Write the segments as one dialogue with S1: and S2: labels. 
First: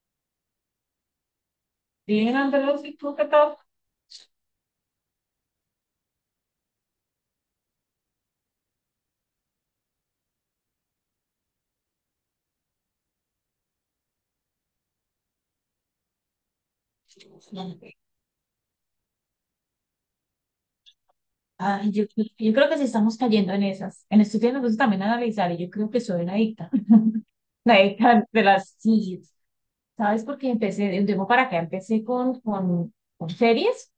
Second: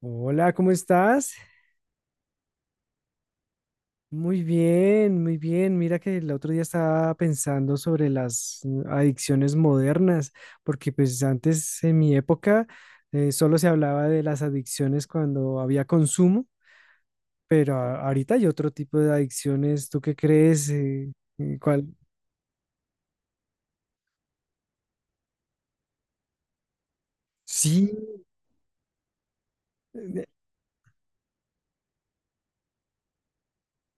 S1: Hola, ¿cómo estás?
S2: Bien, Andrés, ¿y tú qué tal?
S1: Muy bien, muy bien. Mira que el otro día estaba pensando sobre las adicciones modernas, porque pues antes en mi época solo se hablaba de las adicciones cuando había consumo, pero ahorita hay otro tipo de adicciones. ¿Tú qué crees? ¿Cuál?
S2: Ay, yo creo que sí estamos cayendo en esas. En estos días me gusta también analizar y yo creo que soy una adicta. Una
S1: Sí,
S2: adicta de las series. ¿Sabes?
S1: eh,
S2: Porque empecé de un tiempo para acá, empecé con series,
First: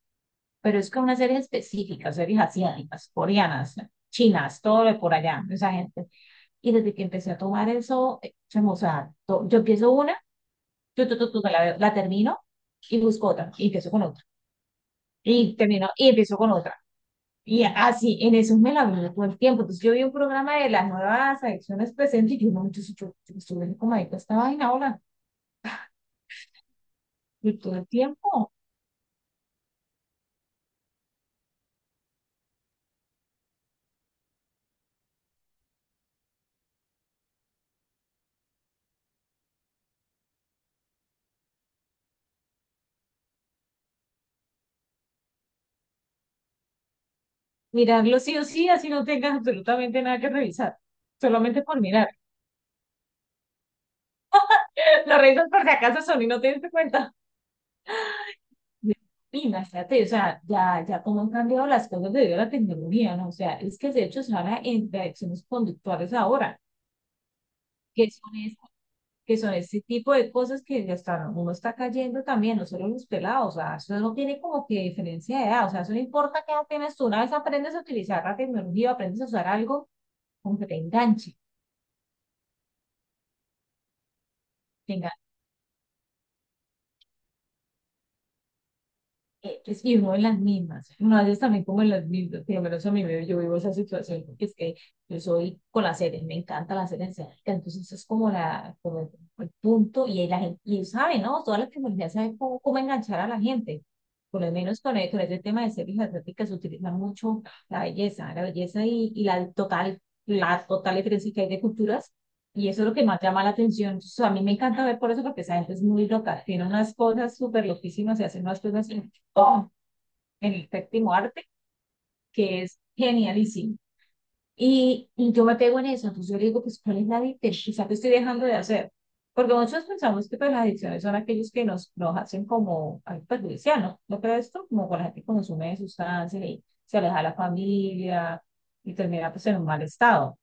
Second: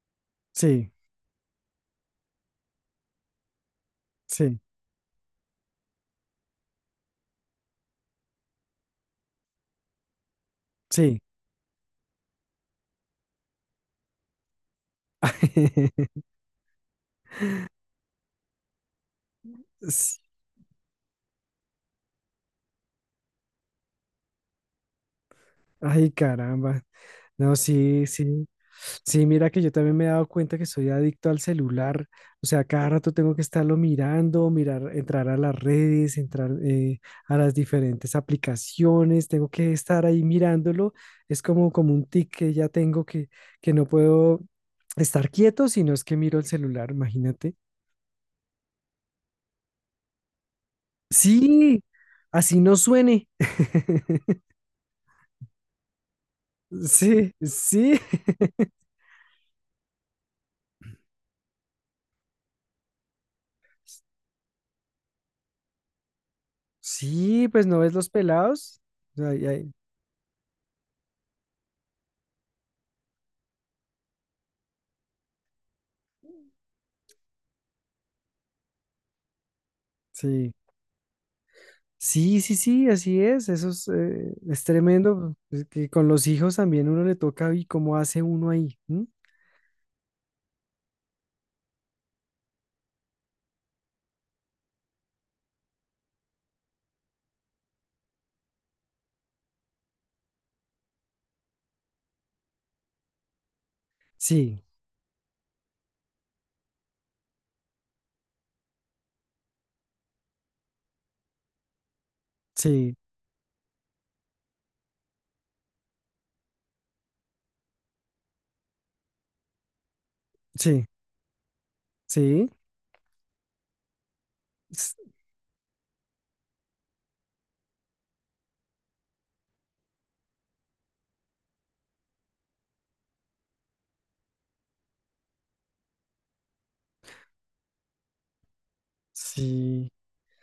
S2: pero es
S1: sí,
S2: con unas series específicas, series asiáticas, coreanas,
S1: sí,
S2: chinas, todo de por allá, esa gente. Y desde que empecé a tomar eso, o sea, yo empiezo una, yo, tu,
S1: sí.
S2: tu, tu, la termino y busco otra, y empiezo con otra, y termino, y empiezo con otra. Y así, en esos me la veo todo el tiempo. Entonces, yo vi un programa de las nuevas adicciones presentes y yo, no, yo estoy como adicta a esta vaina ahora,
S1: Ay, caramba. No,
S2: yo todo el
S1: sí, sí.
S2: tiempo.
S1: Sí, mira que yo también me he dado cuenta que soy adicto al celular. O sea, cada rato tengo que estarlo mirando, mirar, entrar a las redes, entrar a las diferentes aplicaciones. Tengo que estar ahí mirándolo. Es como un tic que ya tengo que no puedo estar quieto, sino es que miro el celular, imagínate.
S2: Mirarlo sí o sí, así no tengas absolutamente nada que revisar, solamente por
S1: Sí,
S2: mirar.
S1: así no suene.
S2: Lo revisas por si acaso son y no te diste cuenta.
S1: Sí, sí.
S2: Y- Imagínate, o sea, ya cómo han cambiado las cosas debido a la tecnología, ¿no? O sea, es que de hecho se habla en de adicciones conductuales ahora,
S1: Sí, pues no ves los
S2: que son esas
S1: pelados.
S2: que
S1: Ay,
S2: son
S1: ay,
S2: este tipo de cosas que ya está, uno está cayendo también, no solo los pelados, o sea, eso no tiene como que diferencia de edad, o sea, eso no importa qué edad tienes tú, una vez aprendes a utilizar la tecnología, aprendes a usar algo,
S1: sí.
S2: como que te enganche,
S1: Sí, sí, sí, así es. Eso es
S2: te enganche.
S1: tremendo. Pues, es que con los hijos también uno le toca y cómo hace uno ahí. ¿M?
S2: Es que vivo en las mismas, más es también como en las mismas, por lo menos a mí me, yo vivo esa situación, porque es que yo soy con las series, me encanta las series asiáticas, entonces eso es como, la, como el punto, y ahí la gente, y saben, ¿no? Todas las tecnologías saben cómo enganchar a la gente, por lo
S1: Sí,
S2: menos con, con este tema de series asiáticas se utiliza mucho la belleza y la total diferencia que hay de culturas, y eso es
S1: sí,
S2: lo que más llama la atención. Entonces, a mí me encanta ver por eso, porque esa gente es muy loca, tiene unas cosas súper loquísimas se hacen unas cosas oh, en el
S1: sí,
S2: séptimo arte,
S1: sí.
S2: que es genialísimo.
S1: s-
S2: Y yo me pego en eso, entonces yo le digo, pues, ¿cuál es la adicción? Quizá te estoy dejando de hacer. Porque muchos pensamos que pues, las adicciones son aquellos que nos hacen como algo perjudicial, ¿no? ¿No crees esto? Como con la gente que consume sustancias y se aleja de la familia y termina pues en un mal
S1: Sí.
S2: estado.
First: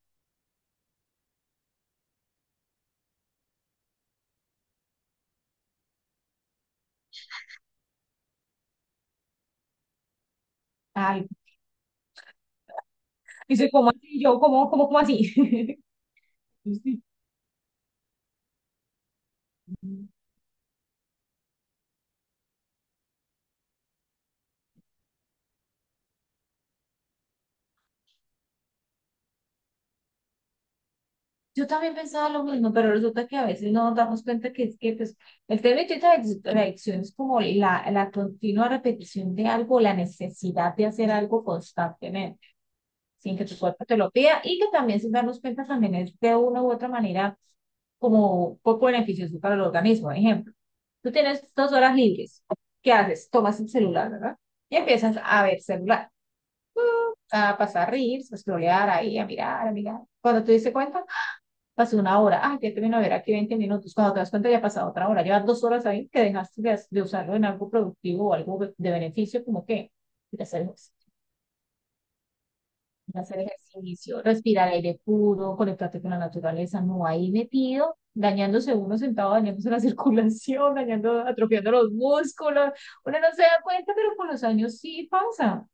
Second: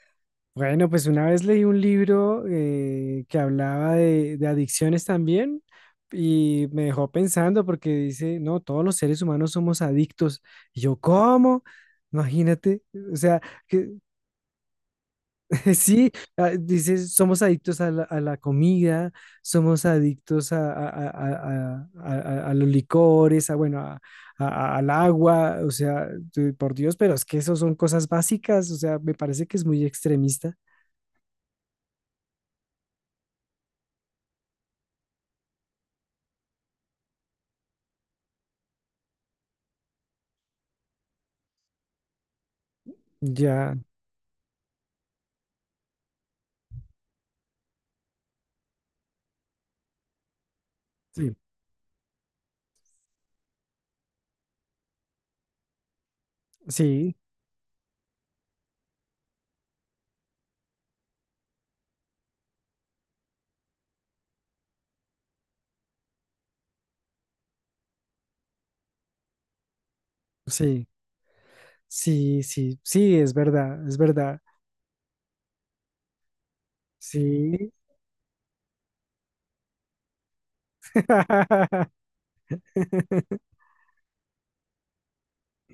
S1: Bueno, pues una vez leí un libro que hablaba de adicciones también y me dejó pensando porque dice, no, todos los seres humanos somos adictos. Y yo,
S2: Ay,
S1: ¿cómo? Imagínate, o sea,
S2: dice, ¿cómo
S1: que
S2: así? Yo, ¿cómo así?
S1: sí, ah, dices, somos adictos a a la comida, somos
S2: Sí.
S1: adictos a los licores, a, bueno, a- al agua, o sea, por Dios, pero es que eso son cosas básicas, o sea, me parece que es muy extremista.
S2: Yo también pensaba lo mismo, pero resulta que a veces no nos damos cuenta que es que pues, el tema de la adicción es como la continua repetición de algo, la necesidad de hacer algo constantemente, sin que tu
S1: Ya,
S2: cuerpo te lo pida y que también sin darnos cuenta también es de una u otra manera como poco beneficioso para el organismo. Por ejemplo, tú
S1: sí,
S2: tienes 2 horas libres, ¿qué haces? Tomas el celular, ¿verdad? Y empiezas a ver celular,
S1: sí,
S2: a pasar reels, a scrollear ahí, a mirar, a mirar. Cuando te diste cuenta, pasó una hora, ah, que termino de ver aquí 20 minutos, cuando te das cuenta ya ha pasado otra hora, llevas 2 horas ahí que dejaste de usarlo en algo productivo o algo de beneficio, como que hacer,
S1: sí,
S2: ejercicio,
S1: sí, sí, sí,
S2: hacer
S1: es
S2: ejercicio,
S1: verdad,
S2: respirar aire puro, conectarte con la naturaleza, no ahí
S1: sí.
S2: metido, dañándose uno sentado, dañándose la circulación, dañando, atrofiando los músculos, uno no se da cuenta, pero con los años sí pasa.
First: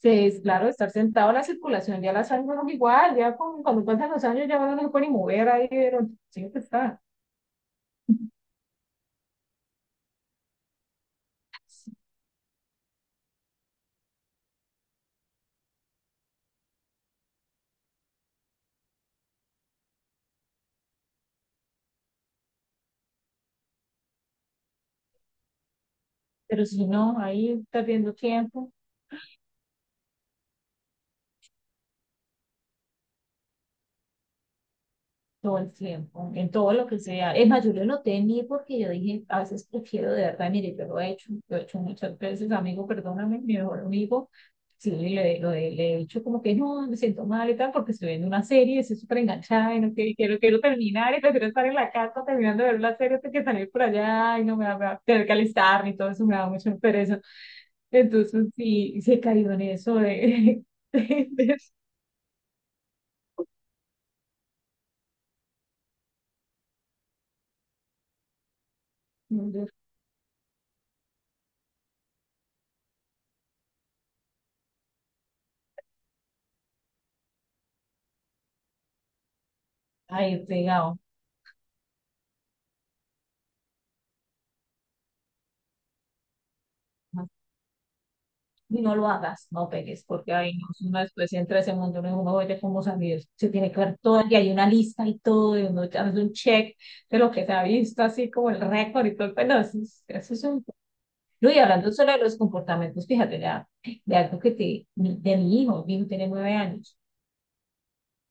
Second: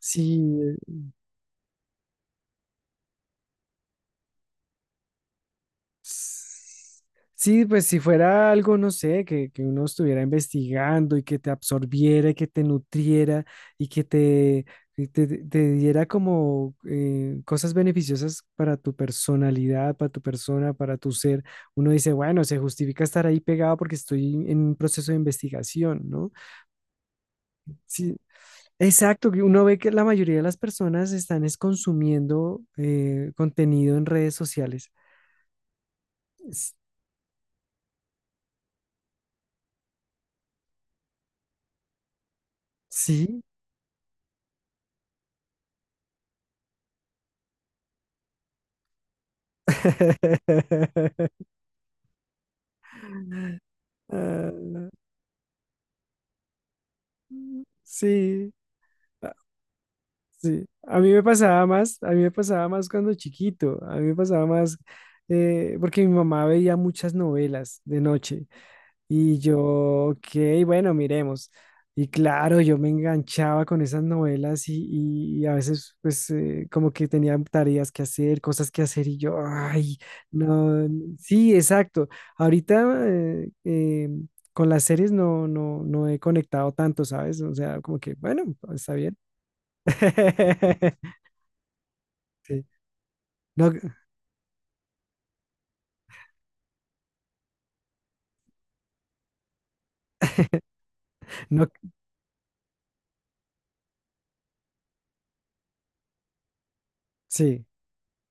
S1: Sí,
S2: Es claro, estar sentado, la circulación ya la sangre no es igual, ya con, cuando pasan los años ya uno no se puede ni mover ahí, pero siempre está.
S1: sí, pues si fuera algo, no sé, que uno estuviera investigando y que te absorbiera, y que te nutriera y que y te diera como cosas beneficiosas para tu personalidad, para tu persona, para tu ser, uno dice, bueno, se justifica estar ahí pegado porque estoy en un proceso de investigación, ¿no?
S2: Pero si no, ahí perdiendo
S1: Sí,
S2: tiempo,
S1: exacto, que uno ve que la mayoría de las personas están es consumiendo contenido en redes sociales.
S2: todo el tiempo, en todo
S1: S-
S2: lo que sea. Es más, yo lo noté en mí porque yo dije, a veces prefiero de verdad, mire, yo lo he hecho muchas veces, amigo, perdóname,
S1: Sí.
S2: mi mejor amigo, sí, le, lo he le he dicho como que no, me siento mal y tal, porque estoy viendo una serie, estoy súper enganchada y no quiero, quiero terminar y prefiero estar en la casa terminando de ver la serie hasta que salir por allá y no me va, me
S1: Ah,
S2: va a tener que alistarme y todo eso me da mucho pereza. Entonces,
S1: sí,
S2: sí, se
S1: ah,
S2: cayó en eso de...
S1: sí. A mí me
S2: de-
S1: pasaba más, a mí me pasaba más cuando chiquito, a mí me pasaba más porque mi mamá veía muchas novelas de noche. Y yo, ok, bueno, miremos. Y claro, yo me enganchaba con esas novelas y a veces pues como que tenía tareas que hacer, cosas que hacer y yo, ay,
S2: ahí
S1: no,
S2: pegado.
S1: sí, exacto. Ahorita con las series no he conectado tanto,
S2: Ajá.
S1: ¿sabes? O sea, como que, bueno,
S2: Y
S1: está
S2: no lo
S1: bien.
S2: hagas, no pegues, porque ahí no, si uno después entra a ese mundo, uno, dice, uno oye
S1: Sí.
S2: cómo salir, se
S1: No,
S2: tiene que ver todo, y hay una lista y todo, y uno hace un check de lo que se ha visto, así como el récord y todo, pero eso es un... No, y
S1: no,
S2: hablando solo de los comportamientos, fíjate, ya, de algo que te, de mi hijo tiene 9 años,
S1: sí,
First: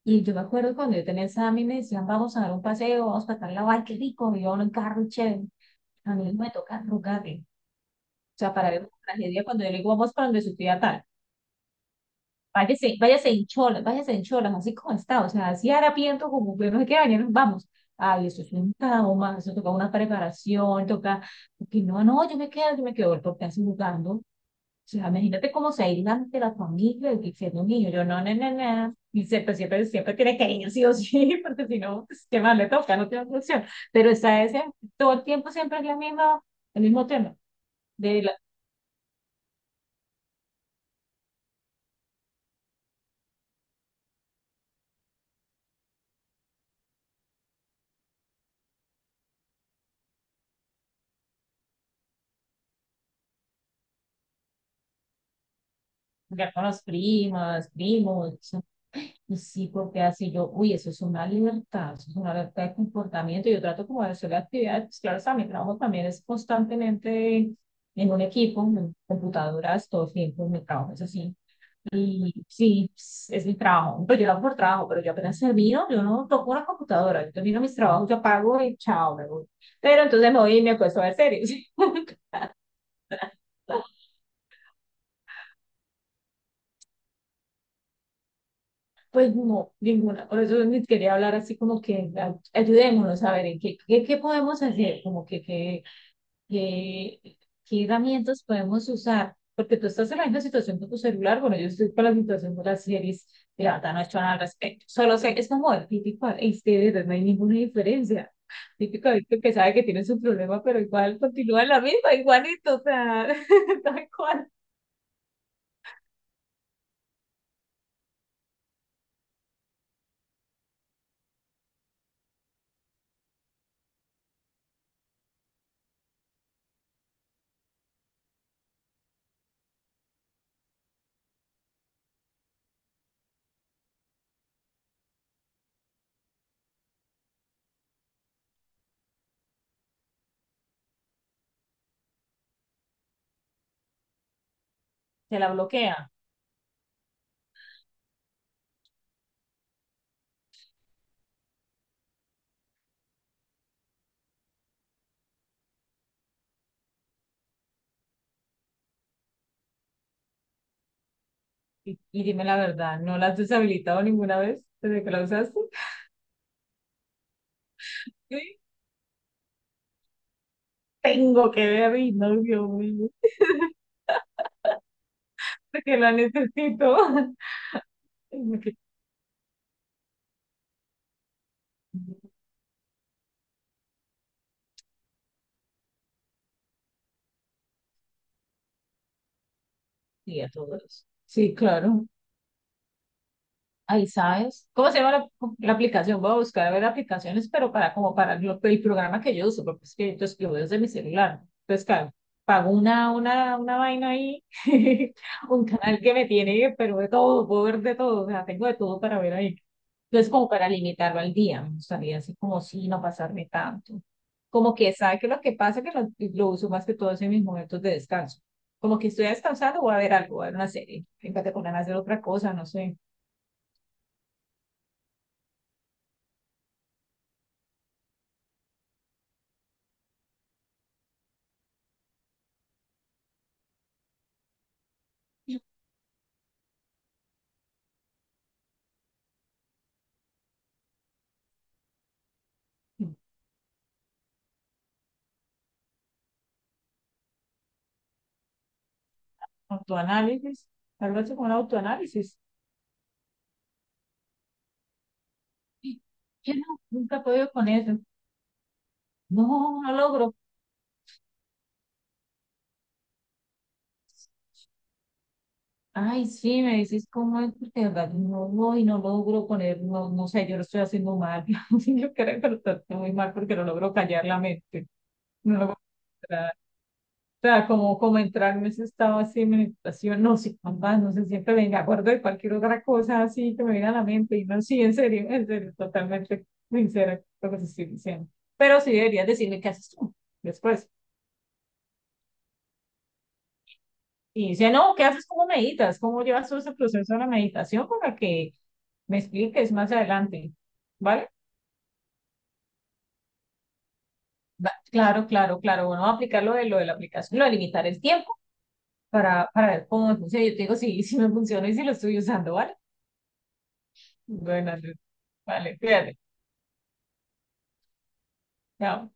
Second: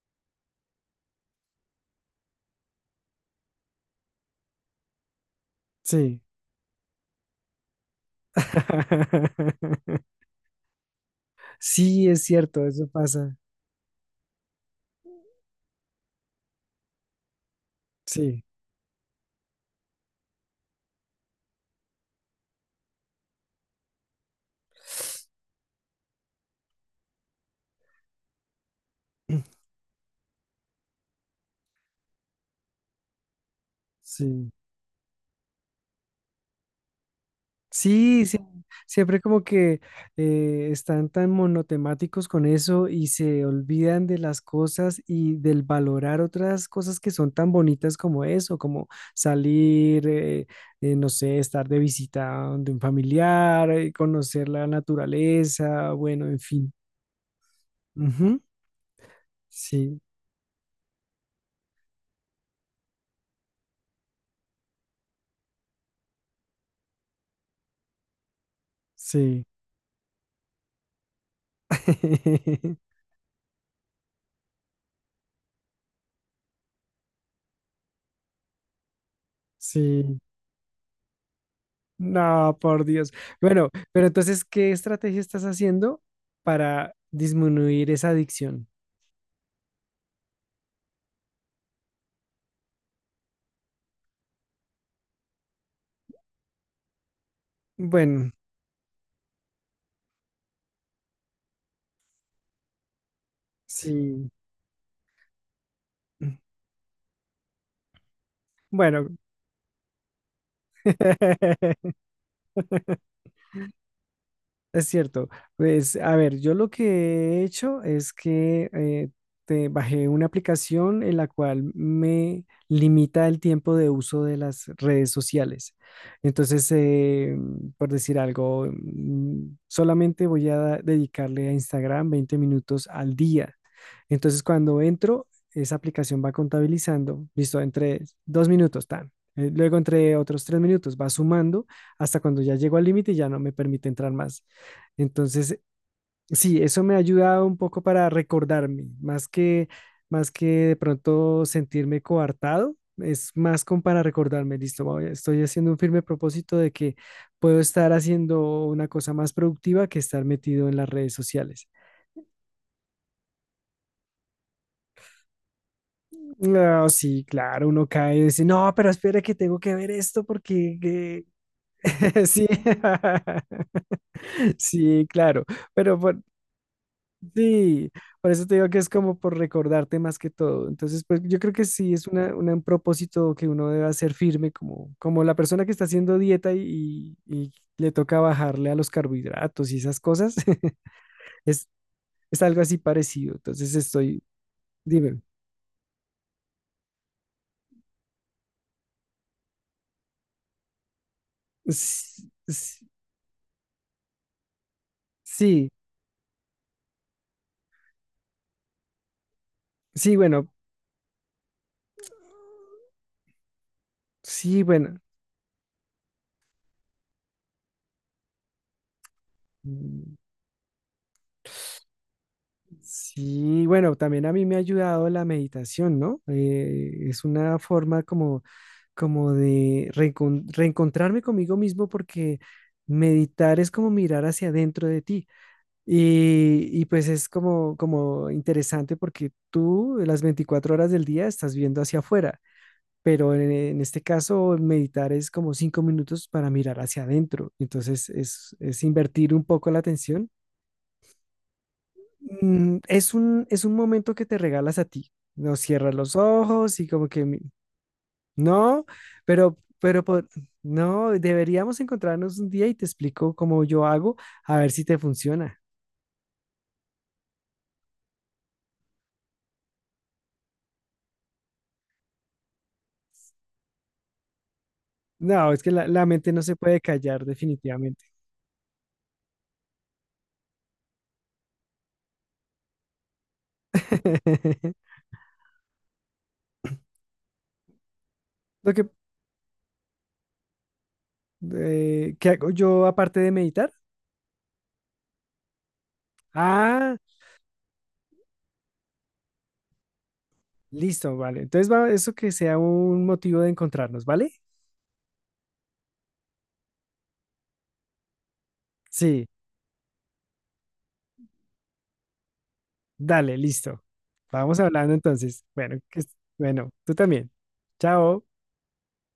S2: y yo me acuerdo cuando yo tenía examen, me decían, vamos a dar un paseo, vamos a tal la ay, qué rico, y yo en el carro, chévere, a
S1: sí.
S2: mí me toca rogarle, o sea, para ver una tragedia, cuando yo le digo, vamos para donde su tía tal,
S1: Sí, es cierto, eso
S2: váyase,
S1: pasa.
S2: váyase en cholas, así como está, o sea, así harapiento, como que no sé qué años, vamos. Ay, eso
S1: Sí.
S2: es un trauma, eso toca una preparación, toca, porque no, no, yo me quedo, porque así jugando. O sea, imagínate cómo se aíslan de la familia y siendo un niño, yo no, no, no, no. Y siempre, siempre, siempre tiene que ir, sí o sí, porque si no, pues, ¿qué más le toca? No tiene otra opción. Pero está
S1: Sí,
S2: ese, todo el tiempo siempre es la misma, el mismo tema de
S1: sí,
S2: la,
S1: sí, siempre como que están tan monotemáticos con eso y se olvidan de las cosas y del valorar otras cosas que son tan bonitas como eso, como salir, no sé, estar de visita de un familiar, conocer la naturaleza, bueno, en
S2: ya con
S1: fin.
S2: las primas, primos,
S1: Ujú,
S2: eso. Y sí,
S1: sí,
S2: porque así yo, uy, eso es una libertad, eso es una libertad de comportamiento, yo trato como de hacer la actividad, pues claro, o sea, mi trabajo también es constantemente en un equipo, en
S1: sí.
S2: computadoras, todo el tiempo, mi trabajo es así, y sí, pues, es mi trabajo, pero yo lo hago por trabajo, pero yo apenas termino, yo no toco una computadora, yo termino mis trabajos, yo apago y chao, me voy, pero
S1: Sí.
S2: entonces me voy y me acuesto a ver series.
S1: No, por Dios. Bueno, pero entonces, ¿qué estrategia estás haciendo para disminuir esa adicción?
S2: Pues no, ninguna. Por eso ni quería hablar así como que ayudémonos a ver en qué podemos hacer, como que qué, qué, qué
S1: Bueno,
S2: herramientas podemos usar. Porque tú estás en la misma situación con tu celular, bueno, yo estoy con la situación de las series, y la verdad no he hecho
S1: sí.
S2: nada al respecto. Solo sé, es como el típico este, de verdad, no hay ninguna diferencia.
S1: Bueno,
S2: Típico adicto que sabe que tiene su problema, pero igual continúa en la misma, igualito, o sea, tal cual.
S1: es cierto. Pues, a ver, yo lo que he hecho es que te bajé una aplicación en la cual me limita el tiempo de uso de las redes sociales. Entonces, por decir algo, solamente voy a dedicarle a Instagram 20 minutos al día. Entonces, cuando entro, esa aplicación va contabilizando, listo, entre 2 minutos, tan. Luego entre otros 3 minutos va sumando hasta cuando ya llego al límite y ya no me permite entrar más.
S2: Se la
S1: Entonces,
S2: bloquea.
S1: sí, eso me ha ayudado un poco para recordarme, más más que de pronto sentirme coartado, es más como para recordarme, listo, estoy haciendo un firme propósito de que puedo estar haciendo una cosa más productiva que estar metido en las redes sociales.
S2: Y dime la verdad, ¿no la has deshabilitado ninguna vez desde que la usaste?
S1: No, sí, claro, uno cae y dice,
S2: Sí.
S1: no, pero espera que tengo que ver esto porque que-".
S2: Tengo que ver y no,
S1: Sí,
S2: Dios mío,
S1: sí, claro,
S2: porque
S1: pero
S2: la
S1: por,
S2: necesito.
S1: sí, por
S2: Y
S1: eso te
S2: me
S1: digo
S2: quedé-
S1: que es como por recordarte más que todo. Entonces, pues yo creo que sí es un propósito que uno debe hacer firme, como la persona que está haciendo dieta y le toca bajarle a los carbohidratos y esas cosas,
S2: y a todos. Sí,
S1: es,
S2: claro.
S1: es algo así parecido. Entonces,
S2: Ahí
S1: estoy,
S2: sabes. ¿Cómo se llama
S1: dime,
S2: la aplicación? Voy a buscar a ver aplicaciones, pero para como para el programa que yo uso, porque es que entonces, lo veo desde mi celular. Entonces, claro,
S1: s-
S2: pago
S1: s-
S2: una vaina ahí, un
S1: sí,
S2: canal que me tiene, pero de todo, puedo ver de todo, o sea, tengo de todo para ver ahí.
S1: sí,
S2: Entonces, como
S1: bueno.
S2: para limitarlo al día, me gustaría así como sí, no pasarme tanto.
S1: Sí,
S2: Como que
S1: bueno,
S2: sabe que lo que pasa es que lo uso más que todo en mis momentos de descanso. Como que estoy descansando, voy a ver
S1: mm,
S2: algo, voy a ver una serie, fíjate con ganas de hacer otra cosa, no sé.
S1: sí, bueno, también a mí me ha ayudado la meditación, ¿no? Es una forma como, como de reencontrarme conmigo mismo porque meditar es como mirar hacia adentro de ti. Y pues es como, como interesante porque tú las 24 horas del día estás viendo hacia afuera, pero en este caso meditar es como 5 minutos para mirar hacia adentro. Entonces es invertir un poco la atención.
S2: Autoanálisis, algo así como un autoanálisis.
S1: Mm, es es un momento que te regalas a ti. No cierras
S2: Y
S1: los
S2: yo no,
S1: ojos y como
S2: nunca he
S1: que
S2: podido con eso.
S1: no, pero,
S2: No, no
S1: pero po-
S2: logro.
S1: no, deberíamos encontrarnos un día y te explico cómo yo hago, a ver si te funciona.
S2: Ay, sí, me decís cómo es, porque de verdad no voy, no logro poner, no, no sé, yo lo estoy haciendo mal. Yo creo que lo estoy haciendo muy mal porque no logro callar la mente.
S1: No,
S2: No
S1: es que
S2: logro.
S1: la mente no se puede callar
S2: O sea, como,
S1: definitivamente.
S2: como entrar en ese estado así de meditación, no sé, mamá no sé, siempre me acuerdo de cualquier otra cosa así que me viene a la mente. Y no, sí, en serio, totalmente sincera lo que te estoy diciendo.
S1: Lo
S2: Pero
S1: que,
S2: sí deberías decirme qué haces tú después.
S1: ¿qué hago yo aparte de meditar?
S2: Y dice, no, ¿qué haces? ¿Cómo meditas? ¿Cómo llevas todo ese
S1: Ah,
S2: proceso de la meditación para que me expliques más adelante?
S1: listo,
S2: ¿Vale?
S1: vale. Entonces va eso que sea un motivo de encontrarnos, ¿vale?
S2: Va- Claro, claro, claro. Bueno, vamos a aplicar lo de la aplicación, lo de limitar el tiempo
S1: Sí.
S2: para ver cómo me funciona. Yo te digo, sí, sí me funciona y si lo estoy usando, ¿vale?
S1: Dale, listo. Vamos
S2: Buenas
S1: hablando
S2: noches.
S1: entonces.
S2: Vale,
S1: Bueno, que,
S2: cuídate.
S1: bueno, tú también. Chao.
S2: Chao.